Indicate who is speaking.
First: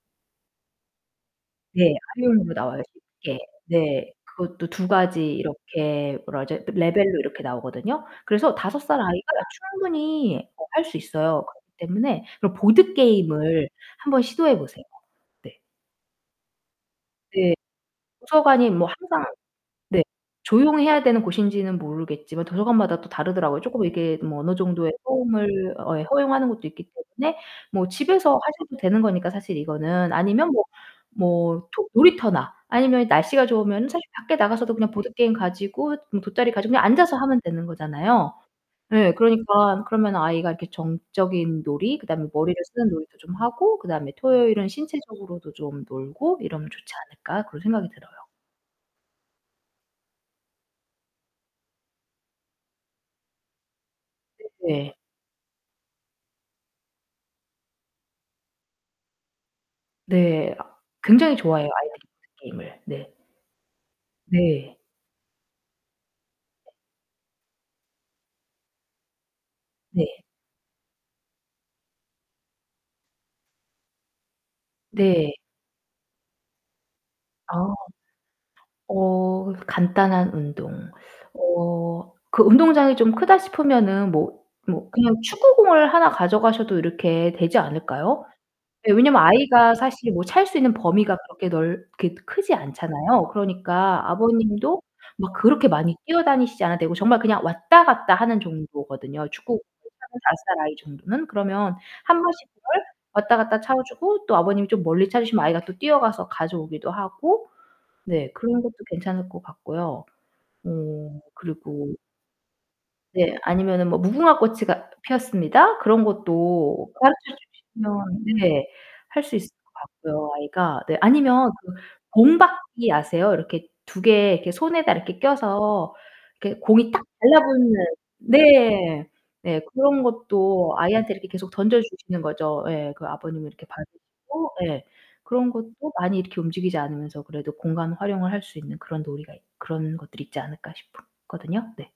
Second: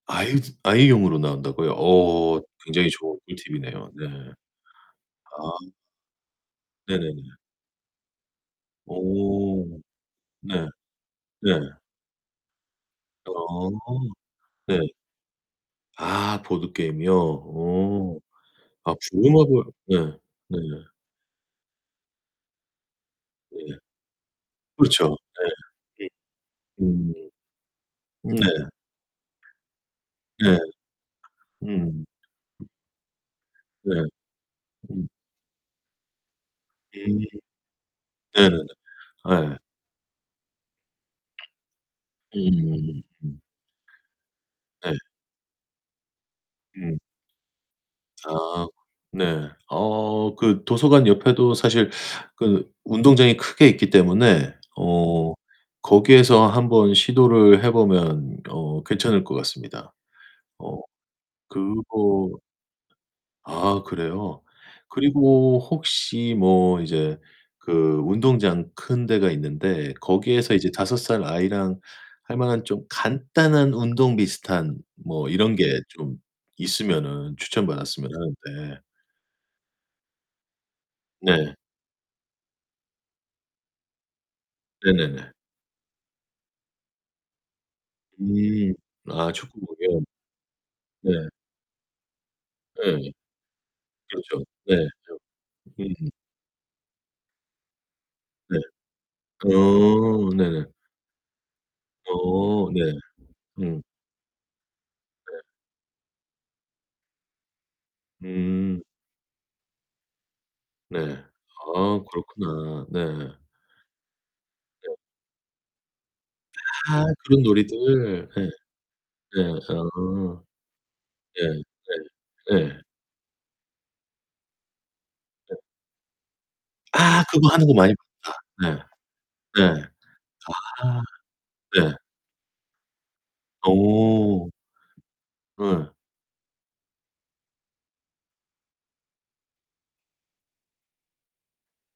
Speaker 1: 아이드 아이용으로 나온다고요?
Speaker 2: 네.
Speaker 1: 오,
Speaker 2: 아이용으로 나와요,
Speaker 1: 굉장히 좋은
Speaker 2: 쉽게.
Speaker 1: 팁이네요. 네.
Speaker 2: 네. 그것도 2 가지
Speaker 1: 아.
Speaker 2: 이렇게 뭐라 그러죠? 레벨로
Speaker 1: 네네네.
Speaker 2: 이렇게 나오거든요. 그래서 5 살 아이가
Speaker 1: 오
Speaker 2: 충분히
Speaker 1: 네.
Speaker 2: 어 할 수 있어요.
Speaker 1: 네.
Speaker 2: 그렇기 때문에 그런 보드게임을
Speaker 1: 아,
Speaker 2: 한번 시도해
Speaker 1: 네.
Speaker 2: 보세요. 네.
Speaker 1: 아, 보드게임이요.
Speaker 2: 네.
Speaker 1: 오.
Speaker 2: 도서관이 뭐
Speaker 1: 아.
Speaker 2: 항상
Speaker 1: 부르마블 네.
Speaker 2: 네.
Speaker 1: 네.
Speaker 2: 조용히 해야 되는 곳인지는 모르겠지만 도서관마다 또 다르더라고요.
Speaker 1: 네.
Speaker 2: 쪼끔 이게 뭐 어느 정도의
Speaker 1: 그렇죠.
Speaker 2: 소음을 어
Speaker 1: 네.
Speaker 2: 허용하는 것도 있기
Speaker 1: 음.
Speaker 2: 때문에 뭐 집에서
Speaker 1: 음. 네.
Speaker 2: 하셔도 되는 거니까, 사실 이거는. 아니면
Speaker 1: 네.
Speaker 2: 뭐 뭐 토
Speaker 1: 음.
Speaker 2: 놀이터나 아니면 날씨가 좋으면은
Speaker 1: 네.
Speaker 2: 사실 밖에 나가서도 그냥
Speaker 1: 음.
Speaker 2: 보드게임 가지고 돗자리 가지고 그냥 앉아서
Speaker 1: 음.
Speaker 2: 하면 되는 거잖아요.
Speaker 1: 네네네.
Speaker 2: 네,
Speaker 1: 예.
Speaker 2: 그러니까 그러면 아이가 이렇게 정적인 놀이, 그다음에 머리를 쓰는
Speaker 1: 음.
Speaker 2: 놀이도 좀 하고 그다음에 토요일은
Speaker 1: 네.
Speaker 2: 신체적으로도 좀 놀고 '이러면 좋지
Speaker 1: 음.
Speaker 2: 않을까' 그런 생각이 들어요.
Speaker 1: 아, 네. 어 그 도서관 옆에도 사실 그 운동장이 크게 있기 때문에
Speaker 2: 네네.
Speaker 1: 어 거기에서 한번 시도를 해 보면 어 괜찮을 것 같습니다.
Speaker 2: 네,
Speaker 1: 어
Speaker 2: 굉장히 좋아해요. 아이들이
Speaker 1: 그거
Speaker 2: 그 게임을 네.
Speaker 1: 아, 그래요?
Speaker 2: 네.
Speaker 1: 그리고 혹시 뭐 이제 그 운동장 큰 데가 있는데
Speaker 2: 네.
Speaker 1: 거기에서 이제 5 살 아이랑 할만한 좀 간단한 운동 비슷한 뭐
Speaker 2: 네.
Speaker 1: 이런 게 좀 있으면
Speaker 2: 아
Speaker 1: 추천받았으면 하는데.
Speaker 2: 어 간단한 운동.
Speaker 1: 네.
Speaker 2: 어 그 운동장이 좀 크다 싶으면은 뭐 뭐 그냥
Speaker 1: 네네네.
Speaker 2: 축구공을 하나 가져가셔도 이렇게 되지 않을까요?
Speaker 1: 음
Speaker 2: 네, 왜냐면
Speaker 1: 아
Speaker 2: 아이가
Speaker 1: 축구공이.
Speaker 2: 사실 뭐 찰 수 있는
Speaker 1: 네.
Speaker 2: 범위가 그렇게 넓 그렇게 크지
Speaker 1: 네.
Speaker 2: 않잖아요. 그러니까
Speaker 1: 그렇죠.
Speaker 2: 아버님도
Speaker 1: 네
Speaker 2: 막 그렇게
Speaker 1: 그죠.
Speaker 2: 많이
Speaker 1: 음.
Speaker 2: 뛰어다니시지 않아도 되고 정말 그냥 왔다 갔다 하는
Speaker 1: 네.
Speaker 2: 정도거든요. 축구 [unintelligible]
Speaker 1: 어
Speaker 2: 5 살
Speaker 1: 네네.
Speaker 2: 아이 정도는. 그러면 1 번씩
Speaker 1: 어, 네.
Speaker 2: 그걸 왔다 갔다 차
Speaker 1: 음.
Speaker 2: 주고 또 아버님이 좀 멀리 차
Speaker 1: 네.
Speaker 2: 주시면 아이가 또 뛰어가서 가져오기도 하고 네 그런 것도
Speaker 1: 음.
Speaker 2: 괜찮을 것 같고요. 어
Speaker 1: 네.
Speaker 2: 그리고
Speaker 1: 아, 그렇구나.
Speaker 2: 네.
Speaker 1: 네.
Speaker 2: 아니면은 뭐 무궁화 꽃이가
Speaker 1: 네.
Speaker 2: 피었습니다. 그런 것도
Speaker 1: 아,
Speaker 2: 가르쳐
Speaker 1: 그런 놀이들.
Speaker 2: 주시면
Speaker 1: 네.
Speaker 2: 네, 할 수
Speaker 1: 네
Speaker 2: 있을 것 같고요
Speaker 1: 아.
Speaker 2: 아이가. 네. 아니면
Speaker 1: 네.
Speaker 2: 그 공
Speaker 1: 네. 예.
Speaker 2: 받기 아세요? 이렇게 2 개 이렇게 손에다 이렇게
Speaker 1: 네.
Speaker 2: 껴서 이렇게 공이 딱
Speaker 1: 아, 그거 하는
Speaker 2: 달라붙는
Speaker 1: 거 많이 봤다.
Speaker 2: 네. 네.
Speaker 1: 네. 네.
Speaker 2: 그런 것도
Speaker 1: 아.
Speaker 2: 아이한테 이렇게 계속 던져
Speaker 1: 네.
Speaker 2: 주시는 거죠. 예, 그 아버님이 이렇게 봐
Speaker 1: 오.
Speaker 2: 주시고 예 그런 것도
Speaker 1: 네.
Speaker 2: 많이 이렇게 움직이지 않으면서 그래도 공간 활용을 할 수 있는 그런 놀이가 있 그런 것들이 있지 않을까 싶었거든요. 네.